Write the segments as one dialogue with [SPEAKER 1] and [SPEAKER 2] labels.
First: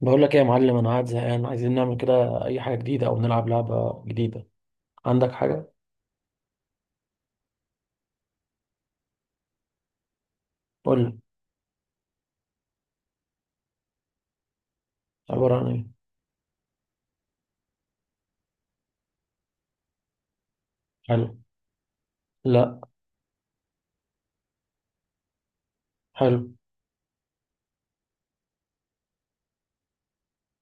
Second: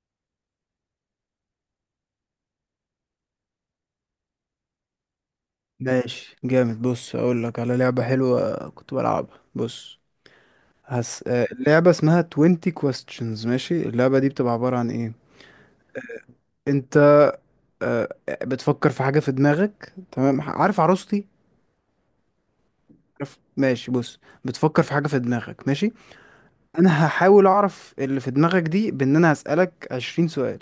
[SPEAKER 1] بقول لك ايه يا معلم، انا قاعد زهقان، عايزين نعمل كده اي حاجه جديده او نلعب لعبه جديده. عندك حاجه؟
[SPEAKER 2] ماشي، جامد. بص، اقول لك على لعبة حلوة كنت بلعبها. بص،
[SPEAKER 1] قول لي.
[SPEAKER 2] اللعبة اسمها 20 questions. ماشي، اللعبة دي بتبقى عبارة عن ايه؟
[SPEAKER 1] عباره عن ايه؟
[SPEAKER 2] انت بتفكر في حاجة في دماغك، تمام؟ عارف عروستي؟
[SPEAKER 1] حلو. لا.
[SPEAKER 2] عارف؟ ماشي، بص. بتفكر في حاجة في دماغك، ماشي.
[SPEAKER 1] حلو.
[SPEAKER 2] انا هحاول اعرف اللي في دماغك دي بان انا هسألك 20 سؤال.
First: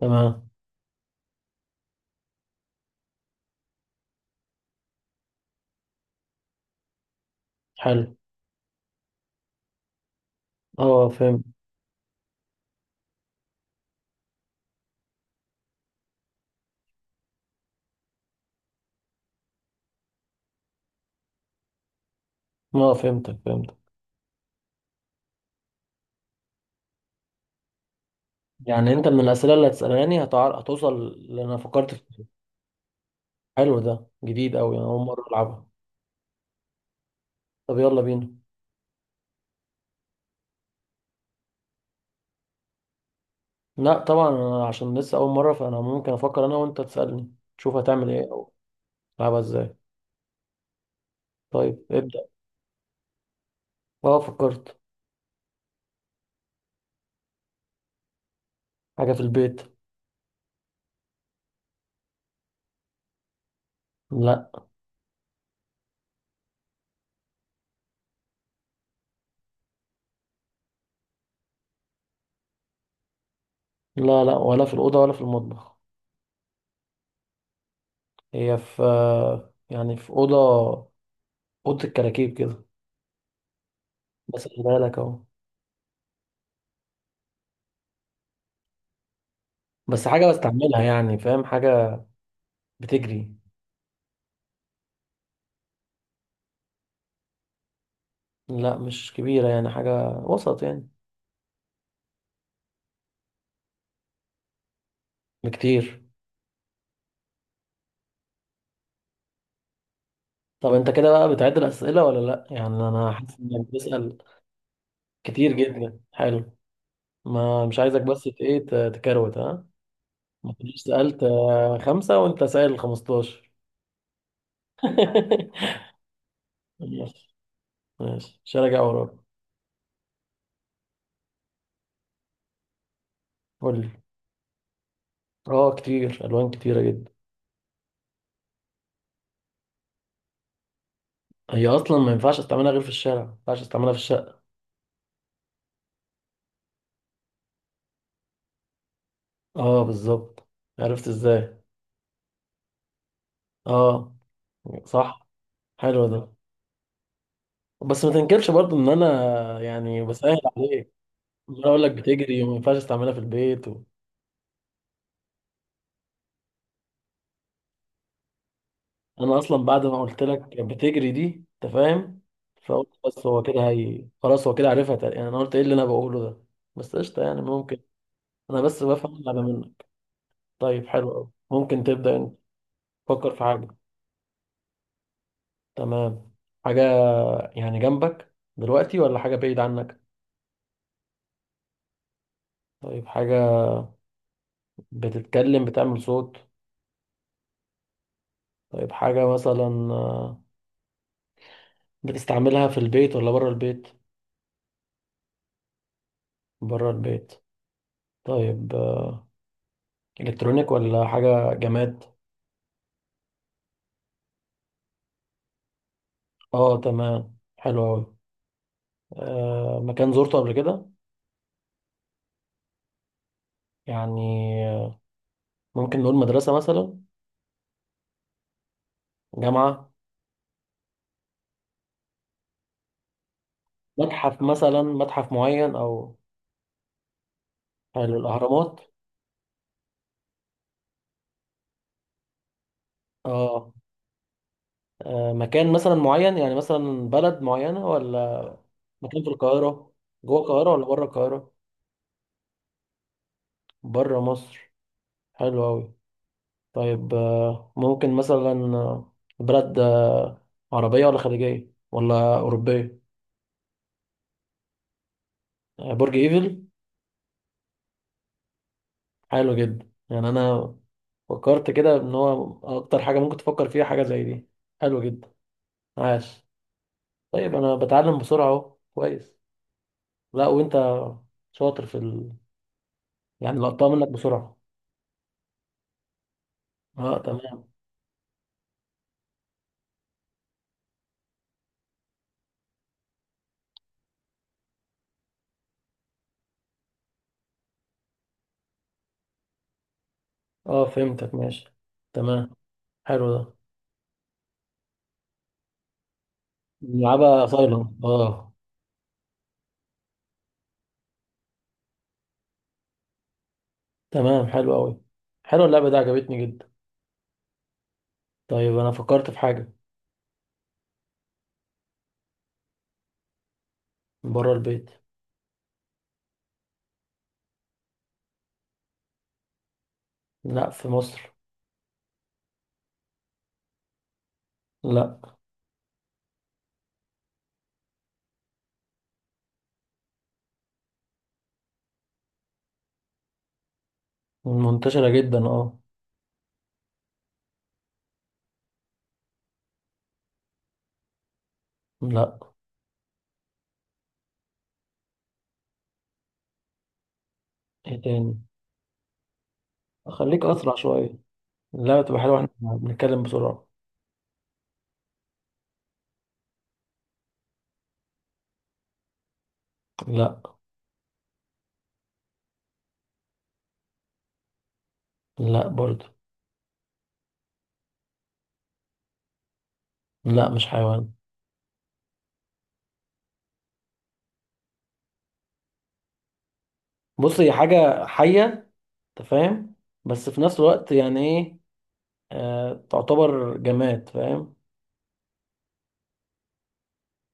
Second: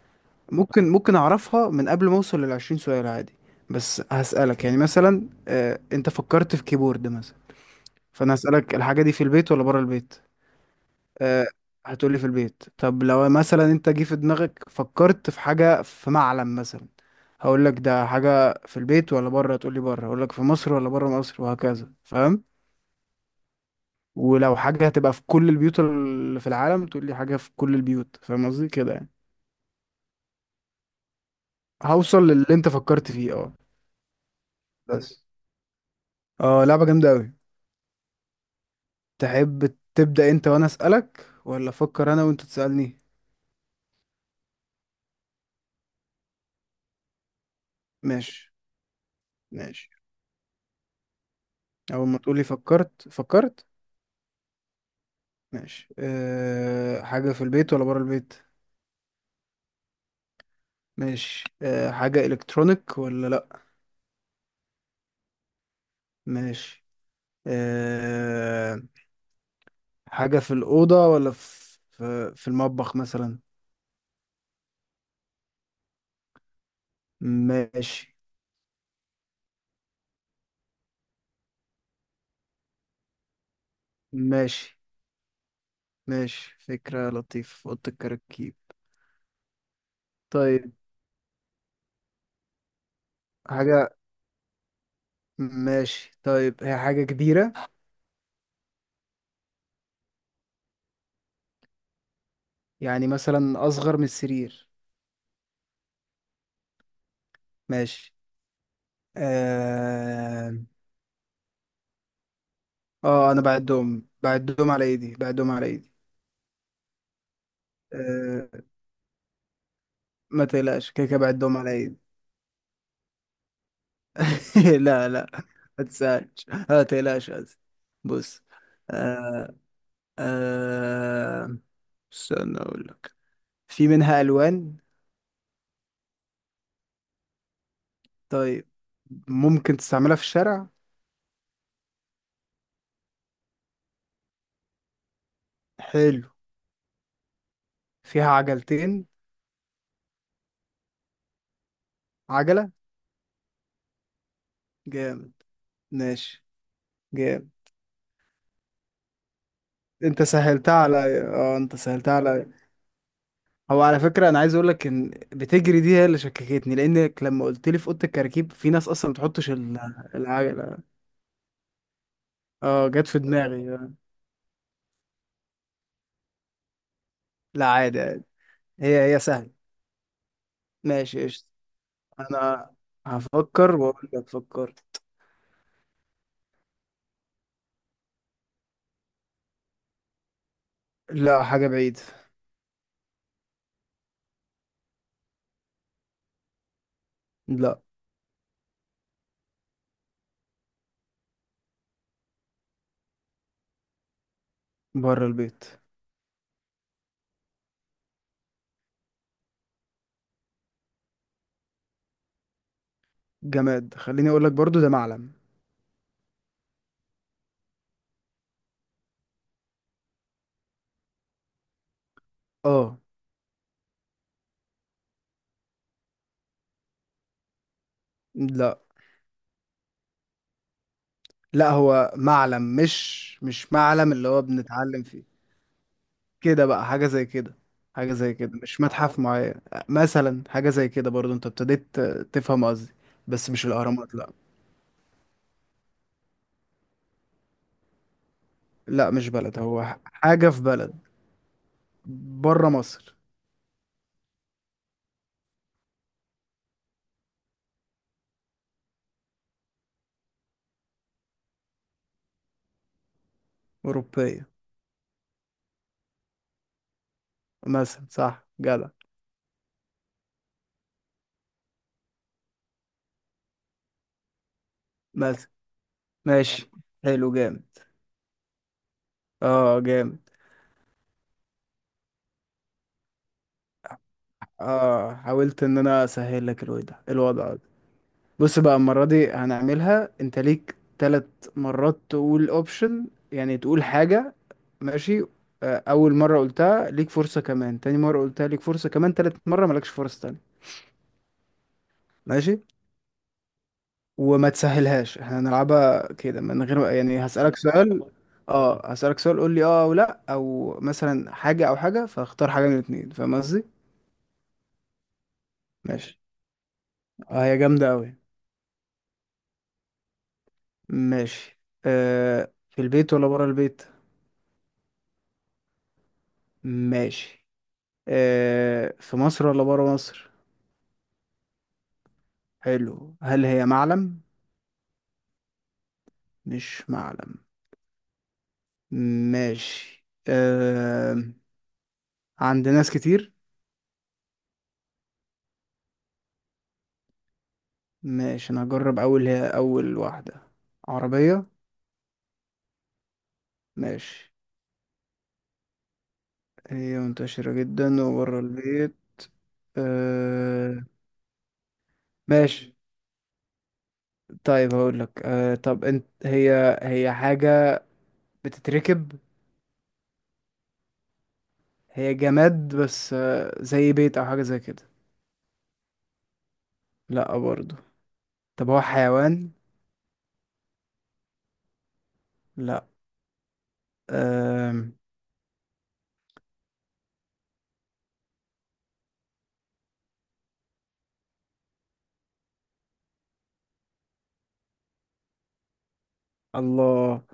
[SPEAKER 1] تمام.
[SPEAKER 2] ممكن اعرفها من قبل ما اوصل لل 20 سؤال، عادي. بس هسألك يعني مثلا، انت فكرت في كيبورد مثلا،
[SPEAKER 1] حلو.
[SPEAKER 2] فانا هسألك الحاجة دي في البيت ولا بره البيت.
[SPEAKER 1] اه فهمت.
[SPEAKER 2] آه، هتقولي في البيت. طب لو مثلا انت جه في دماغك فكرت في حاجة، في معلم مثلا، هقول لك ده حاجة في البيت ولا بره، تقولي بره، هقول لك في مصر ولا بره مصر، وهكذا. فاهم؟
[SPEAKER 1] اه فهمتك.
[SPEAKER 2] ولو حاجة هتبقى في كل البيوت اللي في العالم، تقولي حاجة في كل البيوت. فاهم قصدي
[SPEAKER 1] يعني
[SPEAKER 2] كده
[SPEAKER 1] انت
[SPEAKER 2] يعني؟
[SPEAKER 1] من الاسئله اللي هتسالاني هتوصل اللي انا فكرت فيه؟
[SPEAKER 2] هوصل للي انت فكرت فيه، اه.
[SPEAKER 1] حلو، ده جديد قوي، انا اول
[SPEAKER 2] بس،
[SPEAKER 1] مره العبها.
[SPEAKER 2] اه، لعبة جامدة قوي.
[SPEAKER 1] طب يلا بينا.
[SPEAKER 2] تحب تبدأ انت وانا اسألك، ولا افكر انا وانت تسألني؟
[SPEAKER 1] لا طبعا، انا عشان لسه اول مره فانا ممكن افكر انا وانت تسالني، تشوف هتعمل ايه او
[SPEAKER 2] ماشي،
[SPEAKER 1] تلعبها ازاي.
[SPEAKER 2] ماشي.
[SPEAKER 1] طيب
[SPEAKER 2] اول ما
[SPEAKER 1] ابدا.
[SPEAKER 2] تقولي فكرت فكرت.
[SPEAKER 1] اه فكرت.
[SPEAKER 2] ماشي. حاجة في البيت ولا برا البيت؟
[SPEAKER 1] حاجه في البيت.
[SPEAKER 2] ماشي. حاجة إلكترونيك ولا لأ؟
[SPEAKER 1] لا،
[SPEAKER 2] ماشي. أه حاجة في الأوضة ولا في المطبخ مثلا؟
[SPEAKER 1] لا، لا ولا في الأوضة ولا في المطبخ.
[SPEAKER 2] ماشي.
[SPEAKER 1] هي في، يعني في أوضة، أوضة الكراكيب كده. بس خلي
[SPEAKER 2] ماشي،
[SPEAKER 1] بالك أهو.
[SPEAKER 2] ماشي. فكرة لطيفة في أوضة الكراكيب.
[SPEAKER 1] بس حاجة
[SPEAKER 2] طيب،
[SPEAKER 1] بستعملها، يعني فاهم، حاجة بتجري.
[SPEAKER 2] حاجة. ماشي. طيب، هي حاجة كبيرة؟
[SPEAKER 1] لا مش كبيرة، يعني حاجة وسط يعني.
[SPEAKER 2] يعني مثلا أصغر من السرير؟
[SPEAKER 1] بكتير.
[SPEAKER 2] ماشي. اه.
[SPEAKER 1] طب أنت كده بقى بتعد الأسئلة ولا لأ؟ يعني أنا حاسس
[SPEAKER 2] أنا
[SPEAKER 1] إنك
[SPEAKER 2] بعدهم
[SPEAKER 1] بتسأل
[SPEAKER 2] بعدهم على إيدي، بعدهم
[SPEAKER 1] كتير
[SPEAKER 2] على إيدي.
[SPEAKER 1] جدا، حلو. ما مش عايزك بس
[SPEAKER 2] آه،
[SPEAKER 1] تكروت ها.
[SPEAKER 2] ما
[SPEAKER 1] ما تكونش
[SPEAKER 2] تقلقش، كده كده
[SPEAKER 1] سألت
[SPEAKER 2] بعدهم على ايدي.
[SPEAKER 1] خمسة وأنت سائل 15.
[SPEAKER 2] لا، لا، ما تسألش، ما تقلقش،
[SPEAKER 1] ماشي،
[SPEAKER 2] قصدي.
[SPEAKER 1] ماشي
[SPEAKER 2] بص.
[SPEAKER 1] مش هراجع وراك.
[SPEAKER 2] آه آه استنى اقول لك.
[SPEAKER 1] قول لي.
[SPEAKER 2] في منها الوان؟
[SPEAKER 1] اه كتير، الوان كتيره جدا.
[SPEAKER 2] طيب. ممكن تستعملها في الشارع؟
[SPEAKER 1] هي اصلا ما ينفعش استعملها غير في الشارع، ما ينفعش استعملها في الشقه.
[SPEAKER 2] حلو. فيها عجلتين؟
[SPEAKER 1] اه بالظبط. عرفت ازاي؟
[SPEAKER 2] عجلة؟
[SPEAKER 1] اه. صح.
[SPEAKER 2] جامد.
[SPEAKER 1] حلو ده.
[SPEAKER 2] ماشي، جامد.
[SPEAKER 1] بس ما تنكرش برضو ان انا يعني
[SPEAKER 2] انت
[SPEAKER 1] بسهل
[SPEAKER 2] سهلتها
[SPEAKER 1] عليك.
[SPEAKER 2] على، اه،
[SPEAKER 1] انا
[SPEAKER 2] انت
[SPEAKER 1] اقول لك
[SPEAKER 2] سهلتها
[SPEAKER 1] بتجري
[SPEAKER 2] على.
[SPEAKER 1] وما ينفعش استعملها في البيت
[SPEAKER 2] هو على فكرة انا عايز اقول لك ان بتجري دي هي اللي شككتني، لانك لما قلت لي في اوضة الكراكيب، في ناس اصلا ما
[SPEAKER 1] انا
[SPEAKER 2] بتحطش
[SPEAKER 1] اصلا
[SPEAKER 2] ال-
[SPEAKER 1] بعد ما قلت لك
[SPEAKER 2] العجلة
[SPEAKER 1] بتجري دي انت فاهم، فقلت
[SPEAKER 2] اه، جت في
[SPEAKER 1] بس هو
[SPEAKER 2] دماغي.
[SPEAKER 1] كده، هي خلاص هو كده عارفها يعني انا قلت ايه اللي انا بقوله ده. بس قشطه يعني،
[SPEAKER 2] لا،
[SPEAKER 1] ممكن.
[SPEAKER 2] عادي، عادي.
[SPEAKER 1] انا بس
[SPEAKER 2] هي
[SPEAKER 1] بفهم على
[SPEAKER 2] سهلة.
[SPEAKER 1] منك. طيب حلو
[SPEAKER 2] ماشي،
[SPEAKER 1] قوي،
[SPEAKER 2] قشطة.
[SPEAKER 1] ممكن تبدا انت.
[SPEAKER 2] انا
[SPEAKER 1] فكر في
[SPEAKER 2] هفكر
[SPEAKER 1] حاجه.
[SPEAKER 2] واقول لك فكر.
[SPEAKER 1] تمام. حاجة يعني جنبك دلوقتي ولا حاجة بعيد عنك؟
[SPEAKER 2] لا، حاجة بعيدة.
[SPEAKER 1] طيب حاجة بتتكلم، بتعمل صوت؟
[SPEAKER 2] لا،
[SPEAKER 1] طيب حاجة مثلا بتستعملها في البيت ولا بره البيت؟
[SPEAKER 2] بره البيت.
[SPEAKER 1] بره البيت. طيب إلكترونيك ولا حاجة جماد؟
[SPEAKER 2] جماد، خليني اقول لك برضو، ده معلم.
[SPEAKER 1] اه تمام، حلو أوي. مكان زرته قبل كده؟
[SPEAKER 2] اه.
[SPEAKER 1] يعني آه، ممكن نقول مدرسة مثلا؟
[SPEAKER 2] لا،
[SPEAKER 1] جامعة؟
[SPEAKER 2] لا، هو معلم، مش معلم اللي
[SPEAKER 1] متحف
[SPEAKER 2] هو
[SPEAKER 1] مثلا،
[SPEAKER 2] بنتعلم فيه.
[SPEAKER 1] متحف معين أو.
[SPEAKER 2] كده بقى حاجة زي كده. حاجة
[SPEAKER 1] حلو،
[SPEAKER 2] زي كده،
[SPEAKER 1] الأهرامات.
[SPEAKER 2] مش متحف معين. مثلا حاجة زي كده برضو انت ابتديت تفهم قصدي. بس مش
[SPEAKER 1] اه.
[SPEAKER 2] الأهرامات لا.
[SPEAKER 1] مكان مثلا معين، يعني مثلا بلد معينة ولا؟
[SPEAKER 2] لا،
[SPEAKER 1] مكان
[SPEAKER 2] مش
[SPEAKER 1] في
[SPEAKER 2] بلد،
[SPEAKER 1] القاهرة.
[SPEAKER 2] هو
[SPEAKER 1] جوه
[SPEAKER 2] حاجة في
[SPEAKER 1] القاهرة ولا
[SPEAKER 2] بلد.
[SPEAKER 1] بره القاهرة؟
[SPEAKER 2] بره مصر.
[SPEAKER 1] بره مصر. حلو أوي. طيب ممكن مثلا آه، بلد عربية ولا خليجية ولا أوروبية؟
[SPEAKER 2] أوروبية.
[SPEAKER 1] برج إيفل.
[SPEAKER 2] مثلا، صح، جدع.
[SPEAKER 1] حلو جدا، يعني أنا فكرت كده إن هو أكتر حاجة ممكن تفكر فيها حاجة زي دي. حلو جدا.
[SPEAKER 2] مثلا.
[SPEAKER 1] عاش.
[SPEAKER 2] ماشي، حلو،
[SPEAKER 1] طيب أنا
[SPEAKER 2] جامد.
[SPEAKER 1] بتعلم بسرعة أهو، كويس.
[SPEAKER 2] اه، جامد.
[SPEAKER 1] لا وأنت شاطر في يعني لقطتها منك بسرعة.
[SPEAKER 2] اه، حاولت ان انا اسهل لك الوضع
[SPEAKER 1] اه
[SPEAKER 2] الوضع ده.
[SPEAKER 1] تمام.
[SPEAKER 2] بص بقى، المرة دي هنعملها، انت ليك ثلاث مرات تقول اوبشن، يعني تقول حاجة، ماشي. اول مرة قلتها ليك فرصة كمان، تاني مرة قلتها ليك فرصة كمان، تالت مرة مالكش فرصة تانية.
[SPEAKER 1] اه فهمتك ماشي، تمام.
[SPEAKER 2] ماشي.
[SPEAKER 1] حلو ده.
[SPEAKER 2] وما تسهلهاش، احنا هنلعبها كده من غير، يعني
[SPEAKER 1] نلعبها
[SPEAKER 2] هسألك
[SPEAKER 1] سايلنت
[SPEAKER 2] سؤال.
[SPEAKER 1] اه.
[SPEAKER 2] اه، هسألك سؤال، قول لي اه او لا، او مثلا حاجة او حاجة، فاختار حاجة من الاتنين. فاهم قصدي؟
[SPEAKER 1] تمام، حلو قوي. حلو، اللعبة دي
[SPEAKER 2] ماشي.
[SPEAKER 1] عجبتني جدا.
[SPEAKER 2] اه، هي جامدة اوي.
[SPEAKER 1] طيب انا فكرت في حاجة.
[SPEAKER 2] ماشي. في البيت ولا برا البيت؟
[SPEAKER 1] بره البيت.
[SPEAKER 2] ماشي. في مصر ولا برا مصر؟
[SPEAKER 1] لا في مصر.
[SPEAKER 2] حلو. هل هي معلم؟
[SPEAKER 1] لا.
[SPEAKER 2] مش معلم. ماشي. آه عند ناس كتير؟
[SPEAKER 1] منتشرة جدا اه.
[SPEAKER 2] ماشي، انا هجرب اول. هي اول واحدة، عربية؟
[SPEAKER 1] لا.
[SPEAKER 2] ماشي. هي منتشرة
[SPEAKER 1] ايه
[SPEAKER 2] جدا
[SPEAKER 1] تاني؟
[SPEAKER 2] وبره البيت.
[SPEAKER 1] خليك اسرع
[SPEAKER 2] آه...
[SPEAKER 1] شوية، اللعبة تبقى حلوة، احنا
[SPEAKER 2] ماشي.
[SPEAKER 1] بنتكلم بسرعة.
[SPEAKER 2] طيب، هقول لك، طب انت، هي هي حاجة بتتركب؟
[SPEAKER 1] لا.
[SPEAKER 2] هي جماد، بس زي بيت او حاجة زي كده؟
[SPEAKER 1] لا برضو.
[SPEAKER 2] لا برضو. طب هو حيوان؟
[SPEAKER 1] لا مش حيوان.
[SPEAKER 2] لا. آه...
[SPEAKER 1] بص هي حاجة حية، انت فاهم، بس في نفس الوقت يعني ايه، آه تعتبر جماد فاهم.
[SPEAKER 2] الله،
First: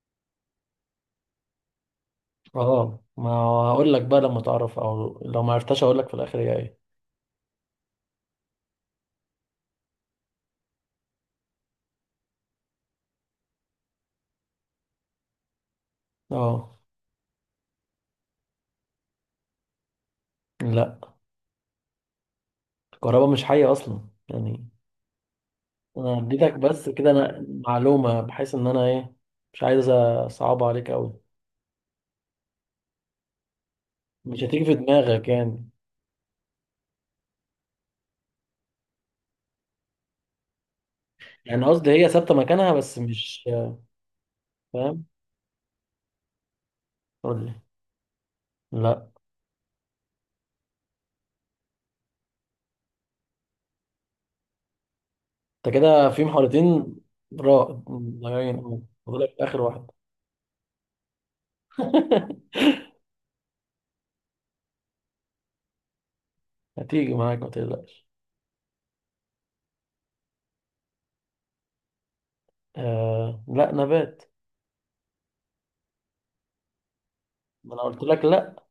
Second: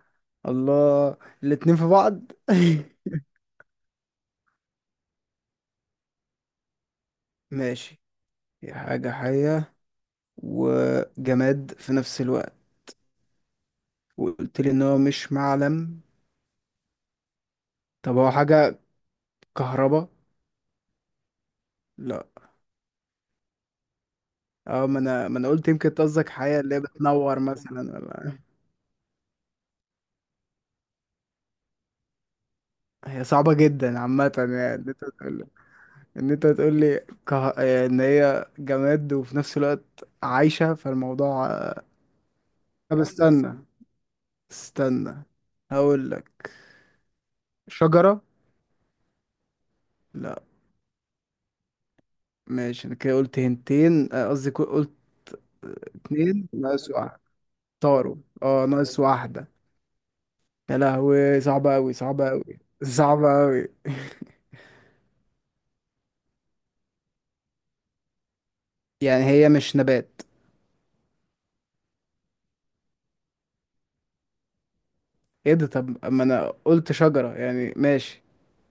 [SPEAKER 2] الله، الاتنين في بعض.
[SPEAKER 1] اه، ما اقول لك بقى لما تعرف، او لو ما عرفتش اقول لك في الاخر هي ايه.
[SPEAKER 2] ماشي، هي حاجة حية وجماد في نفس الوقت، وقلت لي ان هو مش معلم.
[SPEAKER 1] اه.
[SPEAKER 2] طب هو حاجة كهربا؟
[SPEAKER 1] لا.
[SPEAKER 2] لا.
[SPEAKER 1] الكهرباء مش حية اصلا يعني.
[SPEAKER 2] اه، ما انا قلت يمكن أنت
[SPEAKER 1] انا
[SPEAKER 2] قصدك
[SPEAKER 1] اديتك
[SPEAKER 2] حياة اللي هي
[SPEAKER 1] بس كده
[SPEAKER 2] بتنور
[SPEAKER 1] انا
[SPEAKER 2] مثلا
[SPEAKER 1] معلومة
[SPEAKER 2] ولا إيه؟
[SPEAKER 1] بحيث ان انا ايه، مش عايز اصعب عليك قوي.
[SPEAKER 2] هي صعبة جدا عامة
[SPEAKER 1] مش هتيجي في
[SPEAKER 2] يعني، ان انت
[SPEAKER 1] دماغك
[SPEAKER 2] تقول،
[SPEAKER 1] يعني.
[SPEAKER 2] ان انت تقول لي ان هي جماد وفي نفس الوقت عايشة، فالموضوع.
[SPEAKER 1] يعني قصدي هي ثابتة مكانها بس
[SPEAKER 2] طب
[SPEAKER 1] مش
[SPEAKER 2] استنى،
[SPEAKER 1] فاهم.
[SPEAKER 2] استنى، هقول لك.
[SPEAKER 1] قول لي.
[SPEAKER 2] شجرة؟
[SPEAKER 1] لا.
[SPEAKER 2] لا. ماشي، انا كده قلت هنتين، قصدي قلت
[SPEAKER 1] انت كده في
[SPEAKER 2] اتنين، ناقص
[SPEAKER 1] محاولتين.
[SPEAKER 2] واحد.
[SPEAKER 1] را
[SPEAKER 2] طاروا.
[SPEAKER 1] ضايعين
[SPEAKER 2] اه،
[SPEAKER 1] أوي.
[SPEAKER 2] ناقص
[SPEAKER 1] فاضلك
[SPEAKER 2] واحدة.
[SPEAKER 1] اخر واحد.
[SPEAKER 2] يا لهوي، صعبة اوي، صعبة اوي، صعبة اوي.
[SPEAKER 1] هتيجي معاك ما تقلقش.
[SPEAKER 2] يعني هي مش نبات؟
[SPEAKER 1] آه لا، نبات.
[SPEAKER 2] ايه ده، طب ما انا قلت شجرة
[SPEAKER 1] ما
[SPEAKER 2] يعني
[SPEAKER 1] انا قلت
[SPEAKER 2] ماشي.
[SPEAKER 1] لك لا.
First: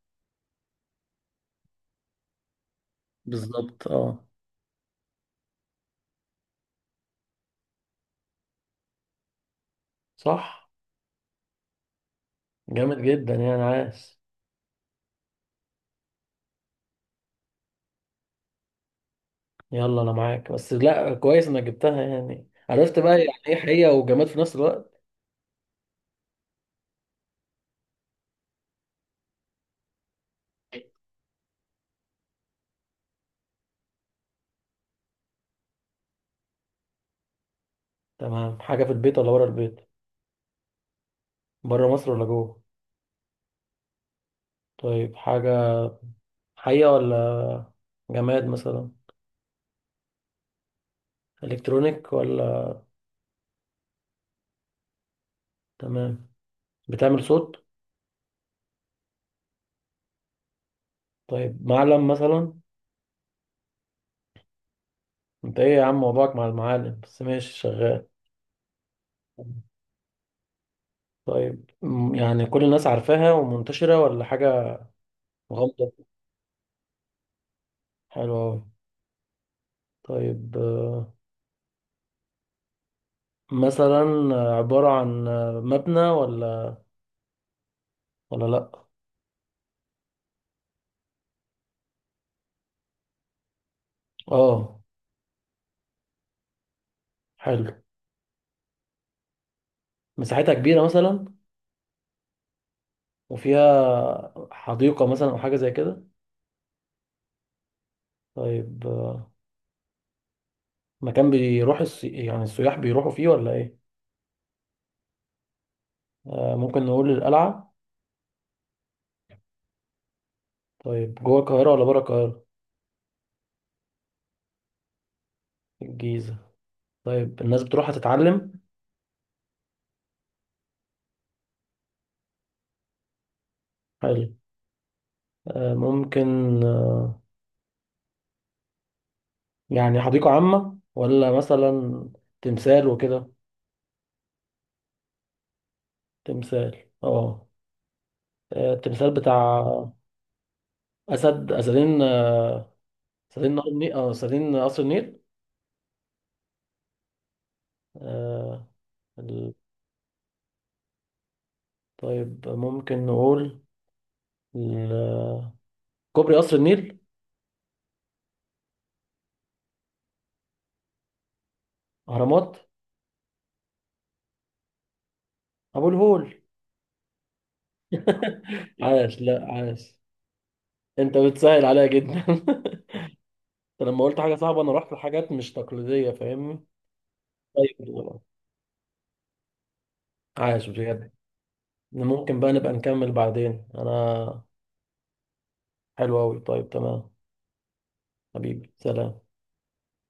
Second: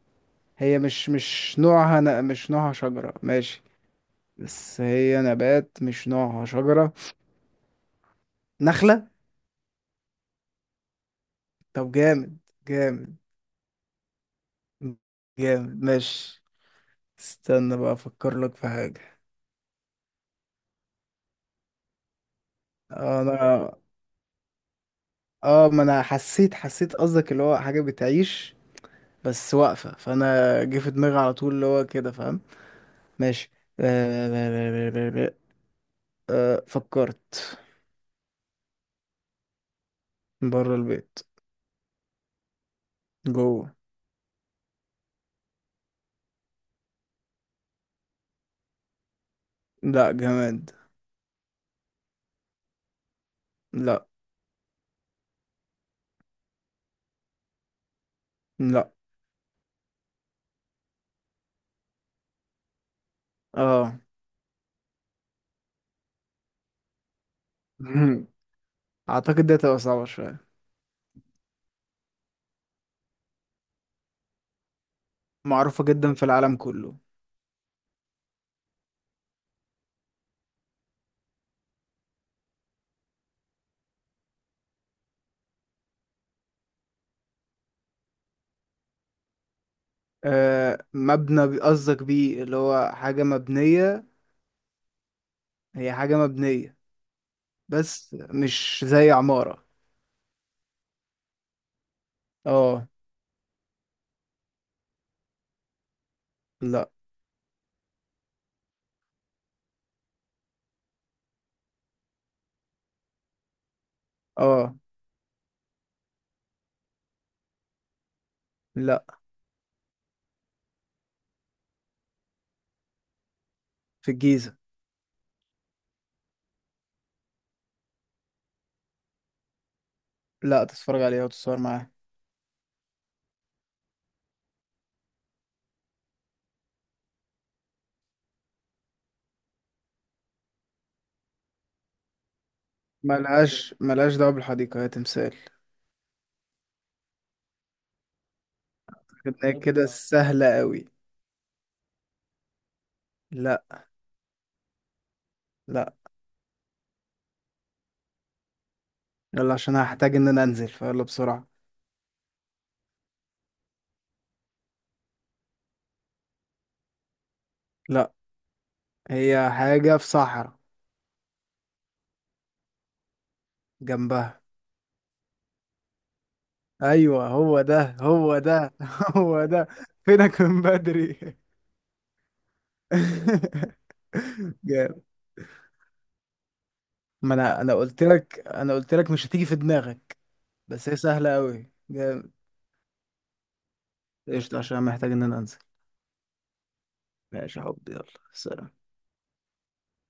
[SPEAKER 2] هي مش نوعها مش نوعها شجرة، ماشي.
[SPEAKER 1] بالظبط اه.
[SPEAKER 2] بس هي نبات مش نوعها شجرة، نخلة؟
[SPEAKER 1] صح.
[SPEAKER 2] طب جامد،
[SPEAKER 1] جامد
[SPEAKER 2] جامد،
[SPEAKER 1] جدا يعني عاس.
[SPEAKER 2] جامد. ماشي، استنى بقى افكر لك في حاجة.
[SPEAKER 1] يلا انا معاك، بس لا كويس انك جبتها، يعني عرفت بقى يعني ايه
[SPEAKER 2] انا،
[SPEAKER 1] حقيقة وجماد في نفس الوقت.
[SPEAKER 2] اه، ما انا حسيت، حسيت قصدك اللي هو حاجة بتعيش بس واقفة، فانا جه في دماغي على طول اللي هو كده. فاهم؟ ماشي. آه... فكرت.
[SPEAKER 1] تمام. حاجة في البيت ولا بره البيت؟
[SPEAKER 2] بره البيت.
[SPEAKER 1] بره مصر ولا جوه؟
[SPEAKER 2] جوه.
[SPEAKER 1] طيب حاجة، حقيقة ولا جماد مثلا؟
[SPEAKER 2] لا، جماد.
[SPEAKER 1] الكترونيك ولا؟
[SPEAKER 2] لا.
[SPEAKER 1] تمام. بتعمل صوت؟
[SPEAKER 2] لا.
[SPEAKER 1] طيب معلم مثلا؟
[SPEAKER 2] اه.
[SPEAKER 1] انت ايه يا عم موضوعك مع المعالم، بس ماشي شغال.
[SPEAKER 2] مهم. اعتقد دي هتبقى صعبة شوية.
[SPEAKER 1] طيب يعني كل الناس عارفاها ومنتشرة ولا حاجة؟
[SPEAKER 2] معروفة
[SPEAKER 1] غامضة.
[SPEAKER 2] جدا في العالم كله.
[SPEAKER 1] حلوة أوي. طيب، مثلا عبارة عن مبنى ولا، ولا لأ؟
[SPEAKER 2] مبنى، قصدك بيه، اللي هو حاجة مبنية؟
[SPEAKER 1] اه.
[SPEAKER 2] هي حاجة مبنية،
[SPEAKER 1] حلو.
[SPEAKER 2] بس مش زي عمارة.
[SPEAKER 1] مساحتها كبيرة مثلا؟
[SPEAKER 2] اه.
[SPEAKER 1] وفيها حديقة مثلا أو حاجة زي كده؟
[SPEAKER 2] لا.
[SPEAKER 1] طيب مكان بيروح يعني السياح بيروحوا فيه ولا إيه؟
[SPEAKER 2] اه.
[SPEAKER 1] ممكن نقول القلعة.
[SPEAKER 2] لا.
[SPEAKER 1] طيب جوه القاهرة ولا بره القاهرة؟
[SPEAKER 2] في الجيزة.
[SPEAKER 1] الجيزة. طيب الناس بتروح تتعلم.
[SPEAKER 2] لا، تتفرج عليها وتتصور معاها.
[SPEAKER 1] حلو. ممكن آه، يعني حديقة عامة ولا مثلا تمثال وكده؟
[SPEAKER 2] ملهاش دعوة بالحديقة، هي تمثال.
[SPEAKER 1] تمثال اه. التمثال
[SPEAKER 2] خدناها كده
[SPEAKER 1] بتاع
[SPEAKER 2] سهلة قوي.
[SPEAKER 1] اسدين، اسدين
[SPEAKER 2] لا.
[SPEAKER 1] نهر النيل اه اسدين قصر النيل.
[SPEAKER 2] لا.
[SPEAKER 1] آه. ال-
[SPEAKER 2] يلا، عشان هحتاج ان انا انزل فيلا بسرعة.
[SPEAKER 1] طيب ممكن نقول ال- كوبري قصر النيل.
[SPEAKER 2] لا. هي حاجة في صحراء،
[SPEAKER 1] اهرامات.
[SPEAKER 2] جنبها.
[SPEAKER 1] ابو الهول.
[SPEAKER 2] ايوه، هو ده، هو ده!
[SPEAKER 1] عاش، لا
[SPEAKER 2] هو ده.
[SPEAKER 1] عاش.
[SPEAKER 2] فينك من
[SPEAKER 1] انت
[SPEAKER 2] بدري؟
[SPEAKER 1] بتسهل عليا جدا. انت لما قلت حاجه صعبه انا رحت
[SPEAKER 2] جامد.
[SPEAKER 1] لحاجات مش تقليديه، فاهمني.
[SPEAKER 2] ما انا
[SPEAKER 1] طيب
[SPEAKER 2] قلت لك، انا قلت لك، مش هتيجي في دماغك.
[SPEAKER 1] عاش
[SPEAKER 2] بس هي
[SPEAKER 1] بجد.
[SPEAKER 2] سهله قوي. جامد.
[SPEAKER 1] ممكن بقى نبقى نكمل بعدين، انا.
[SPEAKER 2] قشطه، عشان محتاج ان انا انزل.
[SPEAKER 1] حلو قوي، طيب تمام.
[SPEAKER 2] ماشي يا حبيبي، يلا.
[SPEAKER 1] حبيبي
[SPEAKER 2] سلام.
[SPEAKER 1] سلام.